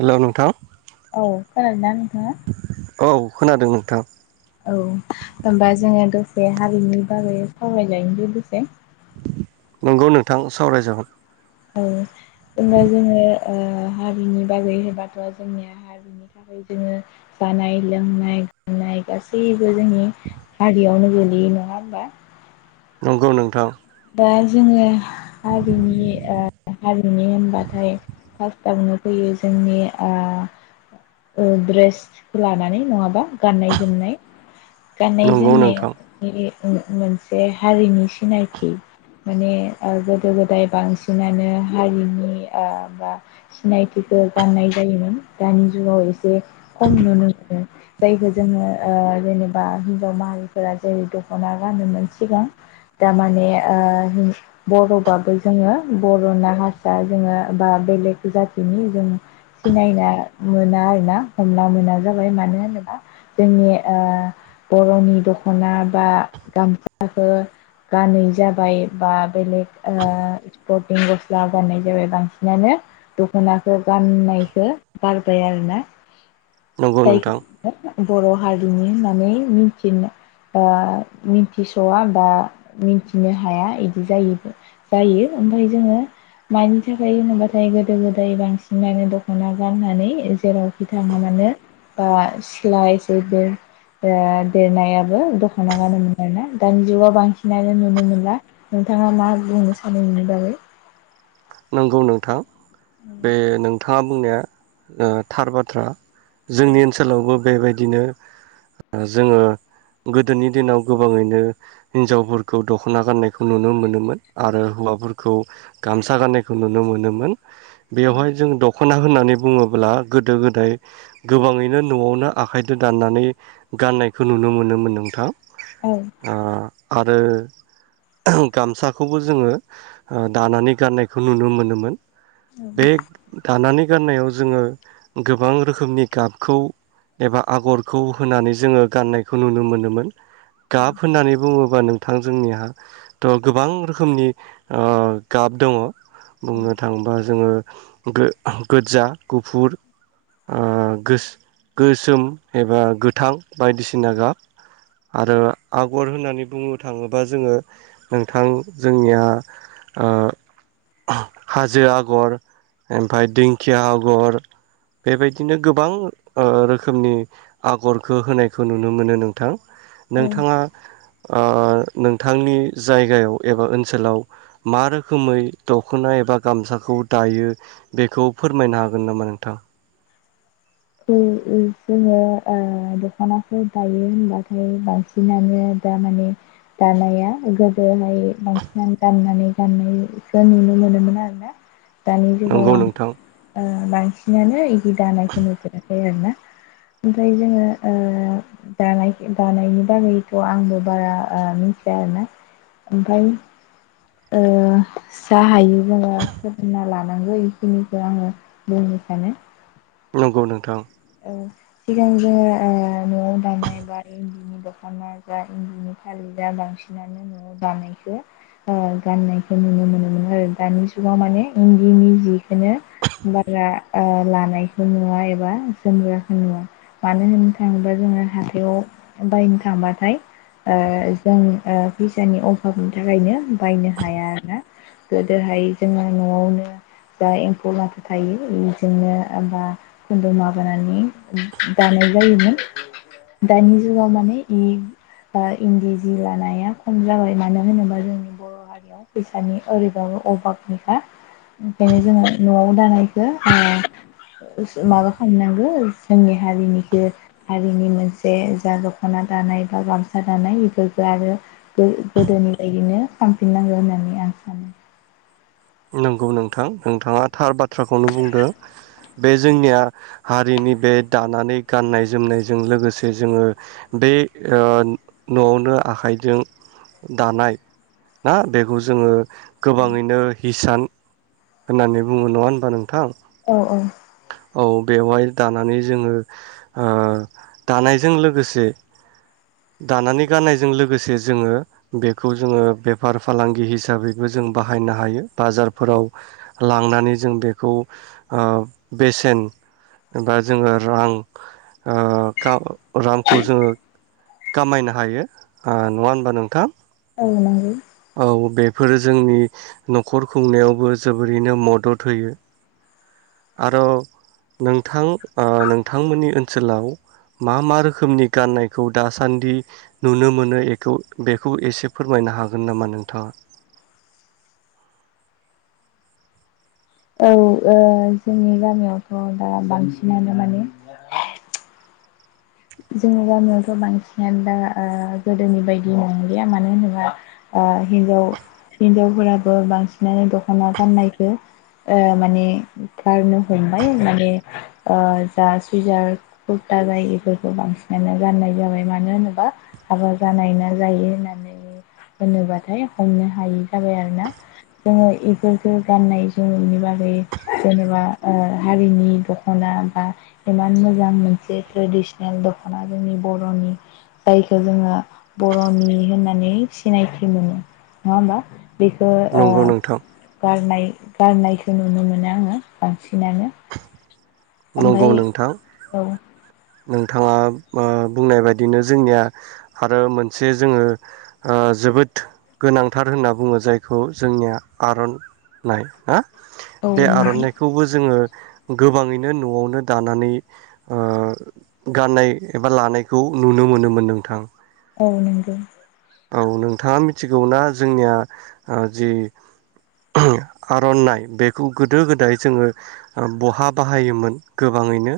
Hello, नोंथां। औ खोनादोंना? [inaudible] औ खोनादों नोंथां। औ होनबा जोङो दसे हारिनि बागै सावराय जायो बे दसे। नंगौ नोंथां सावरायजागोन। औ। होमबा जोङो। ओ हारिनि बागै होनबाथ' जोंनिया हारिनि थाखाय जोङो जानाय, लोंनाय, गानाय गासैबो जोंनि हारियावनो गोलैयो नङा होमबा? नंगौ नोंथां। दा जोङो। हारिनि ओ हारिनि होनबाथाय। फार्स्टआवनो फैयो जोंनि ओ ओ ड्रेसखौ लानानै नङाबा गाननाय जोमनाय गाननाय नंगौ नोंथां जोमनायनि मोन मोनसे हारिनि सिनायथि माने ओ गोदो गोदाय बांसिनानो हारिनि बा सिनायथि बेखौ गाननाय जायोमोन। दानि जुगाव खम नुनो मोनो जायखौ जोङो ओ जेनेबा हिनजाव माहारिफोरा जेरै- दख'ना गाननोमोन सिगां दा माने ओ बर'बाबो जोङो बरना हारसा जोङो बा बेलेग जाथिनि जों सिनायना मोना आरोना हमना मोना जाबाय मानो होनोबा जोंनि बरनि दख'ना बा गामसाखौ गानै जाब बाय बा बेलेग ओ स्परटिं गस्ला गाननाय जाबाय बांसिनानो दखनाखौ गाननायखौ गारबाय आरोना नंगौ नोंथां [unintelligible] बर' हारिनि होननानै मिथि ओ मिथिसया बा मिथि बिनो हाया बिदि जायो जायो ओमफाय जोङो मानि थाखाय होनोब्लाथाय गोदो गोदाय बांसिनानो दख'ना गाननानै जेरावखि थाङा मानो बा सिख्ला इसे देरनायाबो दख'ना गानोमोन आरोना दानि जुगाव बांसिनानो नुनो नुनो मोनला नोंथाङा मा बुंनो सानो बिनि बागै नंगौ नोंथां। बे नों थाङा बुंनाया ओ थार बाथ्रा। औ जोंनि ओनसोलावबो बेबायदि बिदिनो जोङो गोदोनि दिनाव गोबाङैनो हिनजावफोरखौ दखना गाननायखौ नुनो मोनोमोन आरो हौवाफोरखौ गामसा गाननायखौ नुनो मोनोमोन। बेवहाय जों दं दखना होननानै बुङोब्ला गोदो गोदाय गोबाङैनो न'आवनो आखाइजों दानानै गाननायखौ नुनो मोनोमोन नोंथां। औ। ओ आरो गामसाखौबो जों दानानै गाननाय बेखौ नुनो मोनोमोन औ बे दानानै बे गाननायाव जोङो गोबां रोखोमनि गाबखौ एबा आगरखौ होनानै जों गाननायखौ नुनो मोनोमोन गाब होननानै बुङो नोंथां जोंनिहा थ गोबां रोखोमनि ओ गाब दङ बुंनो थाङोबा जोङो गो-गोजा गुफुर ओ गोसोम एबा गोथां बायदिसिना गाब आरो आगर होननानै बुंनो थाङोबा जों नोंथां जोंनिया ओ हाजो आगर ओमफाय दिंखिया आगर बेबायदिनो गोबां ओ रोखोमनि आगरखो होनायखो नुनो मोनो नोंथां औ नोंथाङा ओ नोंथांनि जायगायाव एबा ओनसोलाव मा रोखोमै दखना एबा गामसाखौ दायो बेखौ फोरमायनो हागोन नामा नोंथां? [unintelligible] जोङो ओ दखनाफोर दायो होनबाथाय बांसिनानो दा माने दानाया गोदोनो [unintelligible] बांसिनानो दाननानै गाननायखो नुनो मोनोमोन आरो ना। दानि जुगाव नंगौ आं नोंथां बांसिनानो दानायखौ [unintelligible] आरोना ओमफ्राय जोङो ओ दानाय दानायनि बागैथ आंबो बारा मिथिया आरोना ओमफ्राय ओ जा हायो जोंङो सोलोंना लानांगौ बेखिनिखौ आङो बुंनो सानो। नंगौ नोंथां। औ सिगां जों ओ न'आव दानाय बा इन्दिनि दखना जा इन्दिनि फालि जा बांसिनानो नआव दानायखौ गाननायखौ नुनो मोनोमन आरो दानि जुगाव माने इन्दिनि जि बेखायनो बारा ओ लानायखौ नुवा एबा जोमग्राखो नुवा मानो होननो थाङोब्ला जोङो हाथायाव बायनो थांबाथाय ओ जों ओ फैसानि अभाबनि थाखायनो बायनो हाया आरोना गोदोहाय जोंङो नआवनो जा एम्फौ लाथा थायो इजोंनो बा खुन्दुं माब माबानानै दानाय जायोमोन दानि जुगाव माने इ बा इन्दि जि लानाया खम जाबाय मानो होनोबा जोंनि बर' हारियाव फैसानि ओरैबाबो अभाबनिखा ओंखायनो जोङो नआव दानायखौ माबा नोंगो जोंनि हारिनिखौ हारिनि मोनसे जा दखना दानाय बा गामसा दानाय बेफोरफोरखौ आरो गोदोनि बायदिनो खामफिननांगो होननानै आं सानो। नंगौ नोंथां नोंथाङा थार बा बाथ्राखौनो बुंदों बे जोंनिया हारिनि बे दानानै गाननाय जोमनायजों लोगोसे जोङो बे ओ न'आवनो आखाइजों दानाय ना बेखौ जोङो गोबाङैनो हिसान होननानै बुङो नङा होनबा नोंथां। अ। औ बेवहाय दानानै जोङो ओ दानायजों लोगोसे दानानै गाननायजों लोगोसे जोङो बेखौ जोङो बेफार फालांगि हिसाबैबो जों बाहायनो हायो बाजारफोराव लांनानै जों बेखौ ओ बेसेन बा जोङो रां ओ खा रांखौ जोङो खामायनो हायो नङा होनबा नोंथां। औ नंगौ। औ बेफोरो जोंनि नखर खुंनायावबो जोबोरैनो मदद होयो आरो नोंथां नोंथांमोननि ओनसोलाव मा मा रोखोमनि गाननायखौ दासान्दि नुनो मोनोखौ बेखौ एसे फोरमायनो हागोन हागोन नामा नोंथाङा। औ ओं जोंनि गामियावथ दा बांसिनानो माने जोंनि गामियावथ बांसिनानो दा ओ गोदोनि बायदि नंलिया मानो होनोबा हिनजाव हिनजावफोराबो बांसिनानो दखना गाननायखो ओ माने गारनो हमबाय माने ओ जा सुइजार कुर्ता जायो इफोर बांसिनानो गाननाय जाबाय मानो होनोबा हाबा जानाय ना जायो होननानै होनोबाथाय हमनो हायि जाबाय आरोना। जोङो इफोरखौ गाननाय जोमनायनि बागै जेनेबा ओ हारिनि दख'ना बा एमान मोजां मोनसे ट्रेडसन दखना जोंनि बर'नि जायखौ जोङो बर'नि होननानै सिनायथि मोनो नङा होमबा। बेखौ ओ नंगौ नोंथां गारनाय गारनायखौ नुनो मोनो आङो बांसिनानो। नंगौ ओमफ्राय नोंथां औ। नोंथाङा ओ बुंनाय बायदिनो जोंनिया आरो मोनसे जोङो ओ जोबोद गोनांथार होनना बुङो जायखौ जोंनिया आरननाइ ना औ बे नंगौ आर'नाइखौबो जोङो गोबाङैनो न'आवनो दानानै ओ गाननाय एबा लानायखौ नुनो मोनोमोन नोंथां। औ नोंगौ। औ नोंथाङा मिथिगौना जोंनिया जि आरनाइ बेखौ गोदो गोदाय जोङो बहा बाहायोमोन गोबाङैनो?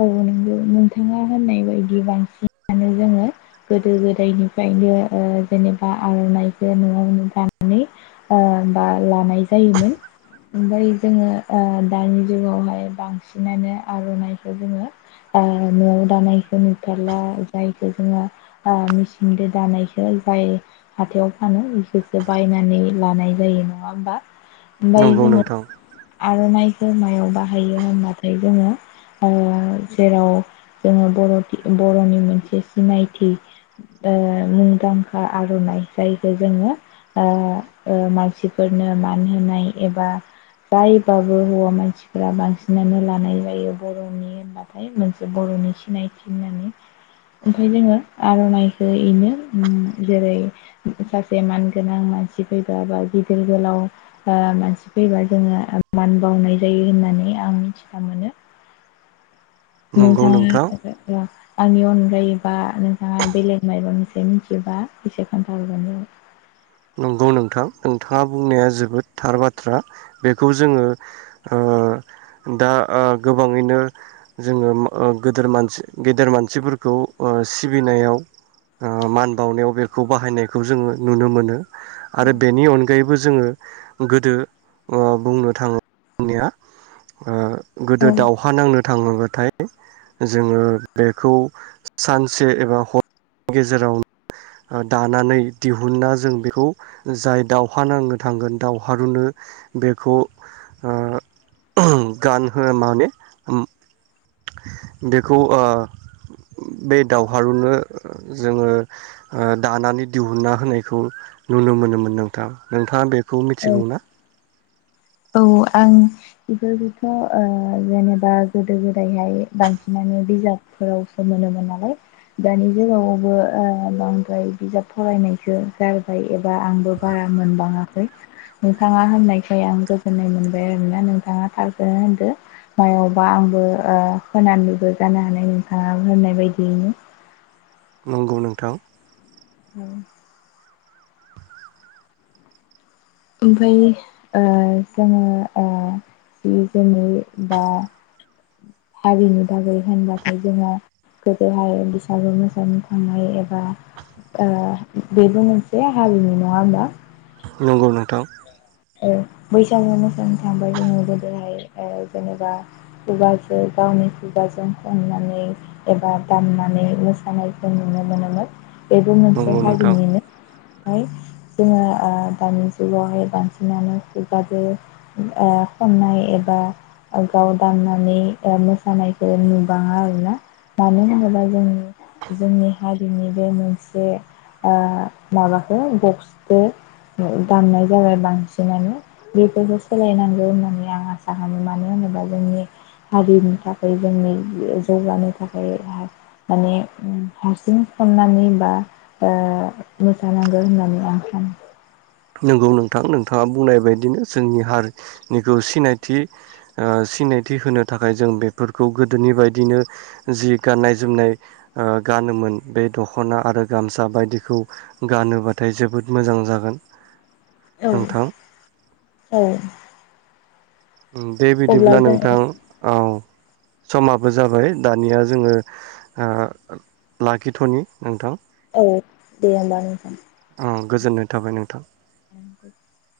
औ नोंगौ नोंथाङा होननाय बायदि बांसिनानो जोङो गोदो गोदायनिफ्रायनो ओ जेनेबा आरनाइखौ नआवनो दानानै बा लानाय जायोमोन। ओमफ्राय जोङो दानि जुगावहाय बांसिनानो आरनाइ जोङो ओ नआव दानायखौ नुथारला जायखौ जोङो मेचिनजों दानायखौ जाय हाथायाव फानो बेखौसो बायनानै लानाय जायो नङा होमबा। ओमफ्राय नंगौ जोङो नोंथां। आरनाइखौ मायाव बाहायो होनबाथाय जोङो। [unintelligible] जेराव जोङो बर' बर'नि मोनसे सिनायथि ओ मुंदांखा आरनाइ जायखौ जोङो ओ मानसिफोरनो मान होनाय एबा जायबाबो हौवा मानसिफोरा बांसिनानो लानाय जायो। बर'नि होनबाथाय मोनसे बर'नि सिनायथि होननानै ओमफ्राय जोङो आर'नाइखौ इनो जेरै सासे मानगोनां मानसि फैबा बा गिदिर गोलाव मानसि फैबा जोङो मान बावनाय जायो होननानै आं मिथिनो मोनो। नंगौ नोंथाङा नोंथां [unintelligible] आंनि अनगायैबा नोंथाङा बेलेग मायबामोनसे मिथियोबा एसे खोन्थाहरबानो जाबाय नंगौ नोंथां। नोंथाङा बुंनाया जोबोद थार बाथ्रा बेखौ जोङो आ दा आ गोबाङैनो जोङो मा ओ गदेर मानसि गेदेर मानसिफोरखौ आ सिबिनायाव आ मान बावनायाव बेखौ बाहायनायखौ जोङो नुनो मोनो। आरो जाबाय। बेनि अनगायैबो जों जोङो गोदो ओ बुंनो थाङनिया ओ गोदो दाउहा नांनो थाङोबाथाय जोङो बेखौ सानसे एबा हरनि गेजेराव दानानै दिहुना जों बे खौ जाय दाावहा नांनो थांगोन दावहारुनो बेखौ आ उम गानहोनो माने उम बेखौ आ बे दावहारुनो जोङो दानानै दिहुनना होनायखौ नुनो मोनोमोन नोंथां नोंथाङा बे बेखौ औ मिथिगौ ना? औ आं बेफोरफोरखौथ' ओ जेनेबा गोदो गोदायहाय बांसिनानो बिजाबफोरावसो मोनोमोन नालाय दानि जुगावावबो ओ बांद्राय बिजाब फरायनायखौ गारबाय एबा आंबो बारा मोनबाङाखै नोंथाङा होननायखाय आंबो होननाय मोनबाय आरोना नोंथाङा थारखौनो होनदो मायावबा आंबो ओ होनानैबो जानो हानाय नोंथाङा होननाय बायदियैनो नंगौ नोंथां। नांगौ ओमफ्रायनि आ जोङो आ जि जोमै बा हारिनि बागै होनबाथाय जोङो गोदोहाय बैसागु मोसानो थांनाय एबा आ बेबो मोनसे हारिनि नङा होमबा? नंगौ नोंथां आ बैसागु मोसानो थांबाय जोङो गोदोहाय ओ जेनेबा खुगाजों गावनि खुगाजों खननानै एबा दामनानै मोसानायखौ नुनो मोनोमोन। बेबो मोनसे नंगौ नोंथां हारिनिनो फ्राय जोङो आ दानि जुगावहाय बांसिन नानो खुगाजो आ खननाय एबा गाव दामनानै मोसानायखौ नुबाङा आरोना मानो होनोब्ला जोंनि जोंनि हारिनि बे मोनसे आ माबाखौ बक्सबो दामनाय जाबाय बांसिन सिनानो बेफोरखौ सोलायनांगौ होननानै आं आसा खालामो मानो होनोबा जोंनि हारिनि थाखाय जोंनि जौगानो थाखाय हा माने हारसिं खननानै बा आ मोसानांगौ होननानै आं सानो नंगौ नोंथां नोंथाङा बुंनाय बायदिनो जोंनि हारिनिखौ सिनायथि आ सिनायथि होनो थाखाय जों बेफोरखौ गोदोनि बायदिनो जि गाननाय जोमनाय गानोमोन बे दख'ना आरो गामसा बायदिखौ गानोबाथाय जोबोद मोजां जागोन औ नोंथां औ दे अब्ला बिदिब्ला नोंथां जोङो औ समाबो जाबाय दानिया जोङो ओ लाखिथनि नोंथां औ दे होमबा नोंथां उम गोजोननाय थाबाय नोंथां। [inaudible]